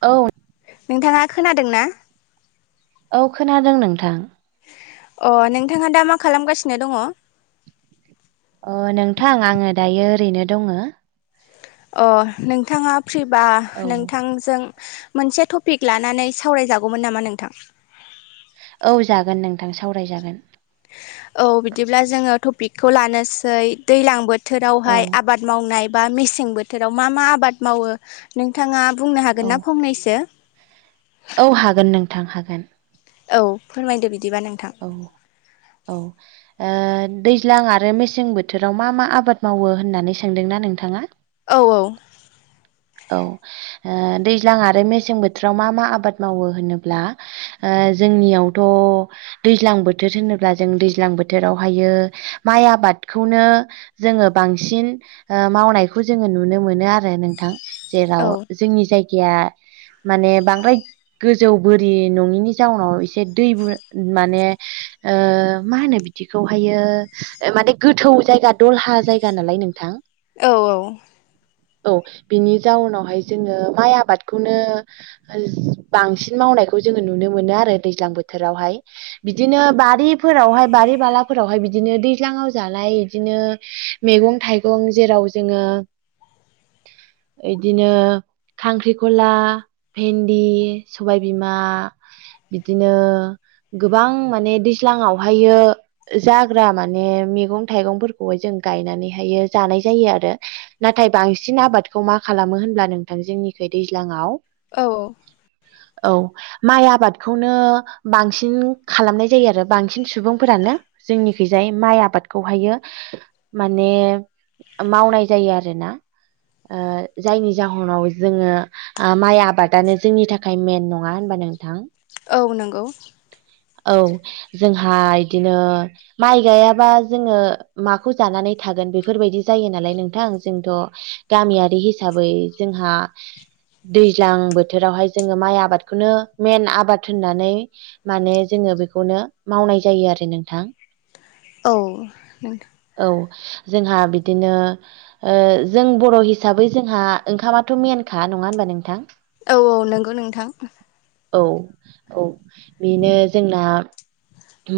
औ नोंथाङा खोनादों ना? औ खोनादों नोंथां। अ नोंथाङा दा मा खालामगासिनो दङ? ओ नोंथां आङो दायो ओरैनो दङो। अ नोंथाङा फ्रिबा औ नोंथांजों मोनसे टपिक लानानै सावरायजागौमोन नामा नोंथां? औ जागोन नोंथां सावरायजागोन। औ बिदिब्ला जोङो टपिकखौ लानोसै दैलां बो औ थोरावहाय आबाद मावनाय बा मेसें बोथोराव मा मा आबाद मावो नोंथाङा बुंनो औ हागोन ना फंनैसो? औ हागोन नोंथां, हागोन। औ फोरमायदो बि औ औ ओ दैज्लां आरो मेसें बोथोराव मा मा आबाद मावो होननानै सोंदोंना नोंथाङा? औ औ औ ओ दैज्लां आरो मेसें बोथोराव मा मा आबाद मावो होनोब्ला ओ जोंनियावथ' दैज्लां बोथोर होनोब्ला जों दैज्लां बोथोरावहायो माइ आबाद खौनो जोङो बांसिन अओमावनायखौ जोङो नुनो मोनो आरो नोंथां। औ जेराव जोंनि जायगाया माने बांद्राय गोजौ बोरि नङिनि जाउनाव एसे दै बो माने ओ मा होनो बिदिखौहायो माने गोथौ जायगा दलहा जायगा नालाय नोंथां औ औ औ बिनि जाउनावहाय जोङो माइ आबादखौनो ओ बांसिन मावनायखौ जोङो नुनो मोनो आरो दैज्लां बोथोरावहाय । बिदिनो बारिफोरावहाय बारि-बालाफोराव बिदिनो दैज्लां आव जालाय इदिनो मेगं-थाइगं जेराव जोङो इदिनो खांख्रिखला भेन्दि सबायबिमा बिदिनो गोबां माने दैज्लांआवहायो जाग्रा माने मेगं थाइगंफोरखौहाय जों गायनानैहायो जानाय जायो आरो नाथाय बां- सिन आबादखौ मा खालामो होनब्ला नोंथां जोंनिखै दैज्लाङाव औ औ माइ आबादखौनो बांसिन खालामनाय जायो आरो बांसिन सुबुंफोरानो जोंनिखैजाय माइ आबादखौहायो माने मावनाय जायो आरोना अ जायनि जाहोनाव जोङो आ माइ आबादानो जोंनि थाखाय मेन नङा होनबा नोंथां औ नंगौ औ जोंहा इदिनो माइ गायाबा जोङो माखौ जानानै थागोन बेफोरबायदि जायो नालाय नोंथां जोंथ' गामियारि हिसाबै जोंहा दैज्लां बोथोरावहाय जोङो माइ आबादखौनो मेन आबाद होननानै माने जोङो बेखौनो मावनाय जायो आरो नोंथां औ नोंथां औ जोंहा बिदिनो अ जों बर' हिसाबै जोंहा ओंखामाथ' मेन खा नङा होनोमबा नोंथां औ औ नंगौ नोंथां औ औ बेनो ब [inaudible]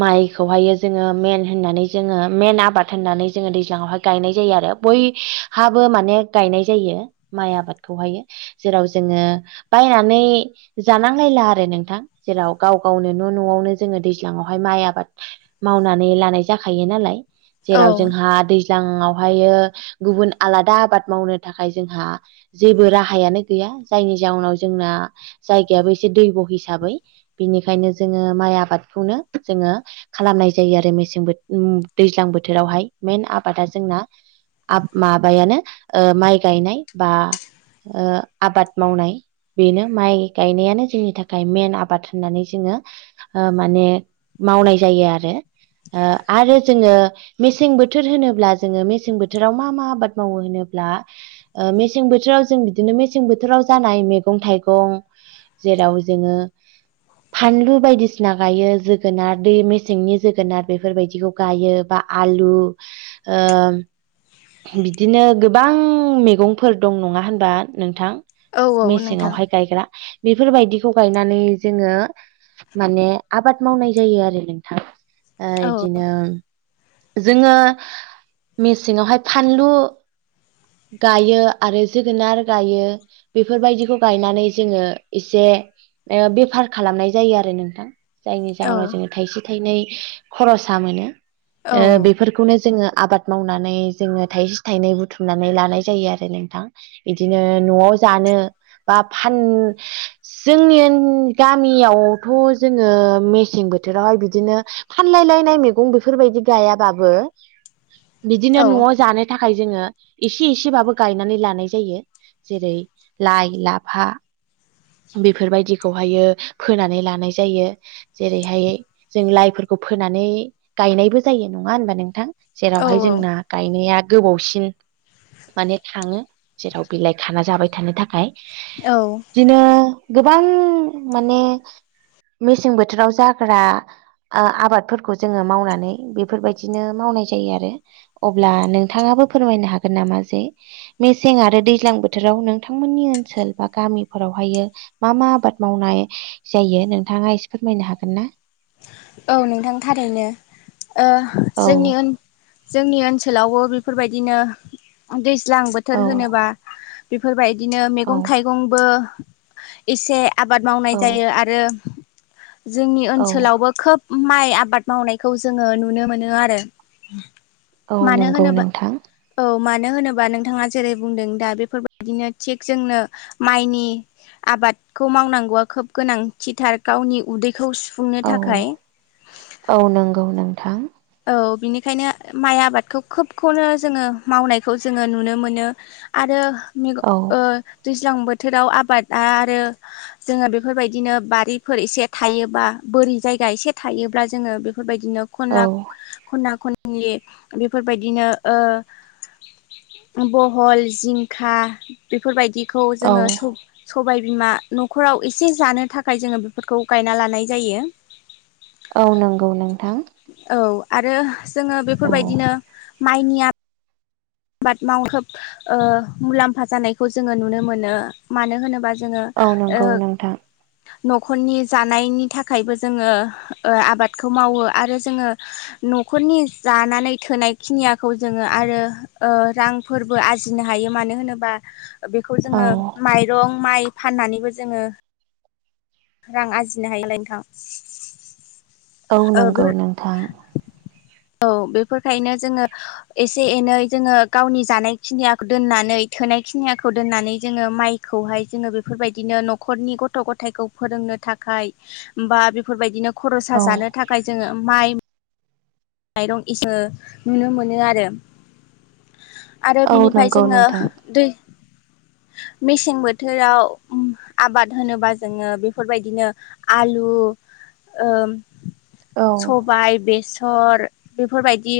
माइखौहायो जोङो मेन होननानै जोङो मेन आबाद होननानै जोङो दैज्लाङावहाय गायनाय जायो आ रो बैहाबो माने गायनाय जायो माइ आबादखौहायो जेराव जोङो बायनानै जानांलायला आरो नोंथां जेराव गाव गावनो न' न'आवनो जोङो दै- ज्लांआवहाय माइ आबाद मावनानै लानाय जाखायो नालाय औ जेराव जोंहा दै- ज्लांआवहायो गुबुन आलादा आबाद मावनो थाखाय जोंहा जेबो राहायानो गैया जायनि जाहोनाव जोंना जायगायाबो एसे दैब' हिसाबै बिनिखायनो जोङो माइ आबाद- खौनो जोङो खालामनाय जायो आरो मेसें बो उ दैज्लां बोथोरावहाय मइन आबादा जों- ना आब माबायानो अ माइ गायनाय बा अ आबाद मावनाय बेनो माइ गायनायानो जोंनि थाखाय मेन आबाद होननानै जोङो अ माने मावनाय जायो आरो अ आरो जोङो मेसें बोथोर होनोब्ला जोङो मेसें बोथोराव मा मा आबाद मावो होनो- ब्ला अ मेसें बोथोराव जों बिदिनो मेसें बोथोराव जानाय मेगं थाइगं जेराव जोङो फानलु बायदि- सिना गायो जोगोनार दै मेसेंनि जोगोनार बेफोरबायदिखौ गायो बा आलु ओ बिदिनो गोबां मैगंफोर दं नङा होनबा नोंथां औ औ नोंथां मेसेंआवहाय गायग्रा बेफोरबायदिखौ गायनानै जोङो माने आबाद मावनाय जायो आरो नोंथां औ इदिनो जोङो मेसेङावहाय फानलु गायो आरो जोगोनार गायो बेफोरबायदिखौ गायनानै जोङो एसे बेफार खालामनाय जायो आरो नों जायनि औ जाहनाव जोङो थाइसे थाइनै खरसा मोनो ओ औ बेफोरखौनो जोङो आबाद मावनानै जोङो थाइसे थाइनै बुथुमनानै लानाय जायो आरो नोंथां बिदिनो न'आव जानो बा फान जोंनि गामियावथ' जोङो मेसें बोथोरावहाय बिदिनो फानलाय लायनाय मैगं बेफोरबायदि गायाबाबो बिदिनो औ न'आव जानो थाखाय जोङो इसे एसेबाबो गायनानै लानाय जायो जेरै लाइ लाफा बेफोरबायदिखौहायो फोनानै लानाय जायो जेरैहाय जों लाइफोरखौ फो फोनानै गायनायबो जायो नङा होनबा नोंथां औ जेरावहाय जोंना गायनाया गोबावसिन माने खााङो जेराव बिलाइ खाना जाबाय थानो थाखाय औ इदिनो गोबां माने मेसें बोथोराव जाग्रा आ--आबादफोरखौ जोङो मावनानै बेफोरबायदिनो मावनाय जायो आरो अब्ला नोंथाङा फोरमायनो हागोन नामा जे मेसें आरो दैज्लां बोथोराव नोंथांमोननि ओनसोल बा गामिफोर फोरावहायो मा मा आबाद मावनाय जायो नोंथाङा एसे फोरमायनो हागोन ना औ नोंथां थारैनो औ ओक्षजोंनि जोंनि ओनसोलावबो बेफोरबायदिनो दै ज्लां औ बोथोर होनोबा बेफोरबायदिनो औ मैगं थाइगंबो एसे आबाद मावनाय औ जायो आरो जोंनि औ ओनसोलावबो खोब माइ आबाद मावनायखौ जोङो नुनो मोनो आरो औ मानो नंगौ होनोबा नोंथां औ मानो होनोबा नोंथाङा जेरै बुंदों दा बेफोरबायदिनो थिग जोंनो माइनि आबादखौ मावनांगौवआ खोब गोनांथिथार गावनि उदैखौ सुफुं औ औ नंगौ नों औ बिनिखायनो माइ आबादखौ खोबखौनो जोङो मावनायखौ जोङो नुनो मोनो आरो औ [unintelligible] दैज्लां बोथोराव आबादा आरो जोङो बेफोरबायदिनो बारिफोर एसे थायोबा बा बोरै जायगा एसे थायोब्ला जोङो बेफोरबायदिनो औ खनला खना खननि बेफोरबायदिनो बहल जिंखा बेफोरबायदिखौ औ जोङो सबाय बिमा न'खराव एसे जानो थाखाय जोङो बेफोरखौ गायना लानाय जायो औ नंगौ नोंथां औ आरो जोङो औ बेफोरबायदिनो माइनिया आबाद मावहोब ओ मुलाम्फा जानायखौ जोङो नुनो मोनो मानो होनोबा जों जोङो औ नंगौ नोंथां न'खरनि जानायनि थाखायबो जोङो आबादखौ मावो आरो जोङो न'खरनि जानानै थोनाय खिनियाखौ जोङो आरो ओ रांफोरबो आरजिनो हायो मानो होनोबा बेखौ जोङो औ माइरं माइ फाननानैबो जोङो रां आरजिनो हायोलाय नोंथां औ नंगौ नोंथां औ बेफोरखायनो जोङो एसे एनै जोङो गावनि जानायखिनिया दोननानै थोनाय जानायखिनियाखौ दोननानै जोङो माइखौहाय जोङो बेफोरबायदिनो न'खरनि गथ' गथायखौ फोरोंनो थाखाय बा बेफोरबायदिनो खरसा औ जानो थाखाय जोङो माइ माइरं इो नुनो मोनो आरो आरो औ बिनिफ्राय नंगौ जोङो नोंथां दै [unintelligible] मेसें बोथोराव आबाद होनोबा जोङो बेफोरबायदिनो आलु ओ औ । सबाय बेसर बेफोरबायदि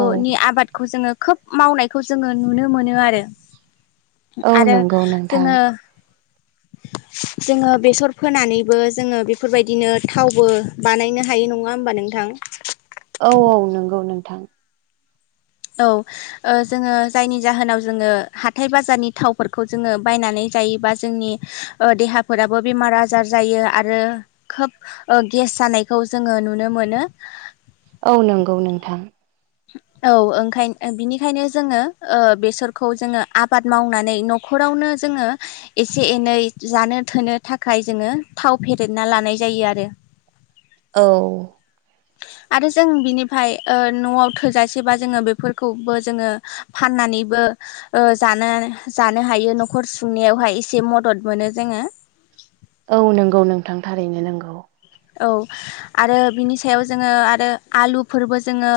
औ आबादखौ जोङो खोब मावनायखौ जोङो नुनो मोनो आरो औ आरो नंगौ नोंथां जोङो [inaudible] जोङो बेसर फोनानैबो जोङो बेफोरबायदिनो थावबो बानायनो हायो नङा होमबा नोंथां । थां औ औ नंगौ नोंथां । औ जोङो जायनि जाहोनाव जोङो हाथाय बाजारनि थावफोरखौ जोङो बायनानै जायोबा जोंनि देहाफोराबो बेमार आजार जायो आरो खोब गेस सानायखौ जोङो नुनो मोनो। औ नंगौ नोंथां औ ओंखाय बिनिखायनो जोङो ओ बेसरखौ जोङो आबाद मावनानै न'ख नखरावनो जोङो एसे एनै जानो थोनो थाखाय जोङो थाव फेदेरना लानाय जायो। ए आरो औ आरो जों ओ बिनिफ्राय न'आव थोजासेबा जोङो बेफोरखौबो जोङो फाननानैबो ओ जानो जानो हायो न'खर सुंनायावहाय एसे मदद मोनो जोङो औ नंगौ नोंथां थारैनो नंगौ। औ आरो बिनि सायाव जोङो आरो आलुफोरबो जोङो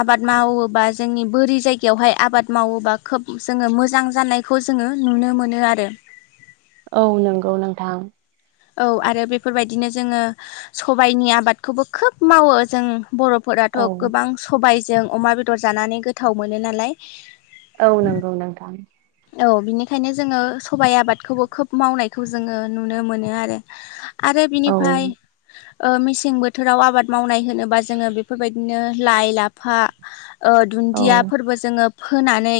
आबाद मावोबा बा जोंनि बोरि जायगायावहाय आबाद मावोबा खोब जोङो मोजां जानायखौ जोङो नुनो मोनो आरो औ नंगौ नोंथां औ आरो बेफोरबायदिनो जोङो सबायाइनि आबादखौबो खोब मावो जों बर'फोराथ' औ गोबां सबायजों अमा बेदर जानानै गोथाव मोनो नालाय औ नंगौ नोंथां औ बिनिखायनो जोङो सबाइ आबादखौबो खोब मावनायखौ जोङो नुनो मोनो आरो आरो औ बिनिफ्राय ओ मेसें बोथोराव आबाद मावनाय होनोबा जोङो बेफोरबायदिनो लाइ लाफा ओ औ दुन्दियाफोरबो जोङो फोनानै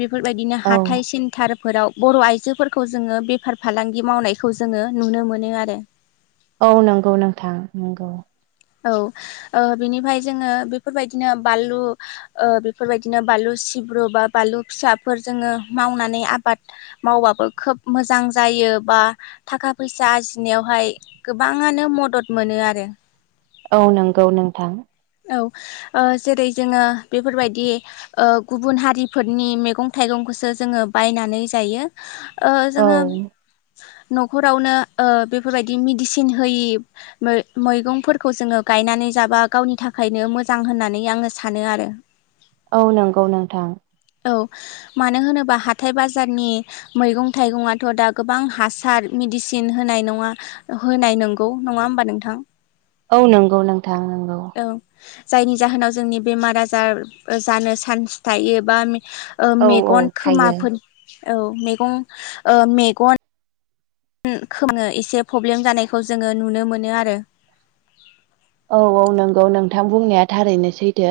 बेफोरबायदिनो औ हाथाइ सिन्थार फोराव बर' आइजोफोरखौ जोङो बेफार फालांगि मावनायखौ जोङो नुनो मोनो आरो औ नंगौ नोंथां नंगौ औ ओ बेनिफ्राय जोङो बेफोरबायदिनो बानलु बेफोरबायदिनो बानलु सिब्रु बा बानलु फिसाफोर जोङो मावनानै आबाद मावबाबो खोब मोजां जायो [unintelligible] बा थाखा फैसा आरजिनायावहाय गोबाङानो मदद मोनो आरो औ नंगौ नोंथां। औ ओ जेरै जोङो बेफोरबायदि ओ गुबुन हारिफोरनि मैगं थाइगं सो जोङो बायनानै जायो ओ औ जोङो न'खरावनो ओ बेफोरबायदि मेडिसिन होयि मैगंफोर खौ जोङो गायनानै जाबा गावनि थाखायनो मोजां होननानै आङो सानो आरो औ नंगौ नोंथां औ मानो होनोबा हाथथाय बाजारनि मैगं थाइगंथ' दा गोबां हासार मि डिसिन होनाय नङा होनाय नंगौ नङा होमबा नोंथां? औ नंगौ नोंथां नंगौ औ जायनि जाहोनाव जोंनि बेमार आजार जानो चान्स थायो बा ओ औ औ मेगन थायो खोमाफोर औ मैगं मेगन [unintelligible] एसे प्रब्लेम जानायखौ जों नुनो मोनो आरो औ औ नंगौ नोंथां बुंनाया थारैनो सैथो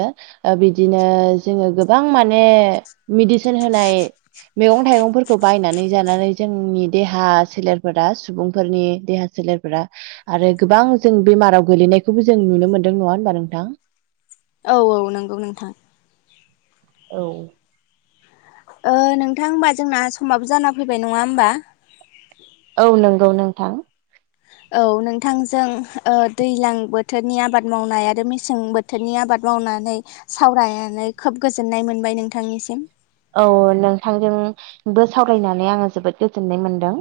ओ बिदिनो जोङो गोबां मा ने मेडिसिन होनाय मैगं थाइगंफोरखौ बायनानै जानानै जोंनि देहा सोलेरफोरा सुबुंफोरनि देहा सोलेरफोरा आरो गोबां जों बेमाराव गोलैनायखौबो जों नुनो मोनदों नङा होमबा नोंथां औ औ नंगौ नोंथां औ ओ नोंथां होमबा जोंना समाबो जाना फैबाय नङा होमबा? औ नंगौ नोंथां। औ नोंथांजों ओ दैज्लां बोथोरनि आबाद मावनाय आरो मेसें बोथोरनि आबा बाद मावनानै सावरायनानै खोब गोजोननाय मोनबाय नोंथांनिसिम औ नोंथांजोंबो सावरायनानै आङो जोबोद गोजोननाय मोनदों।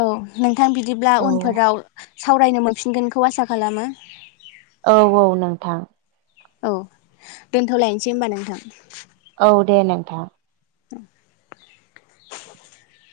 औ नोंथां बिदिब्ला औ उनफोराव सावरायनो मोनफिनगोनखौ आसा खालामो औ औ नोंथां औ दोनथ'लायनोसै होमबा नोंथां औ दे नोंथां [inaudible]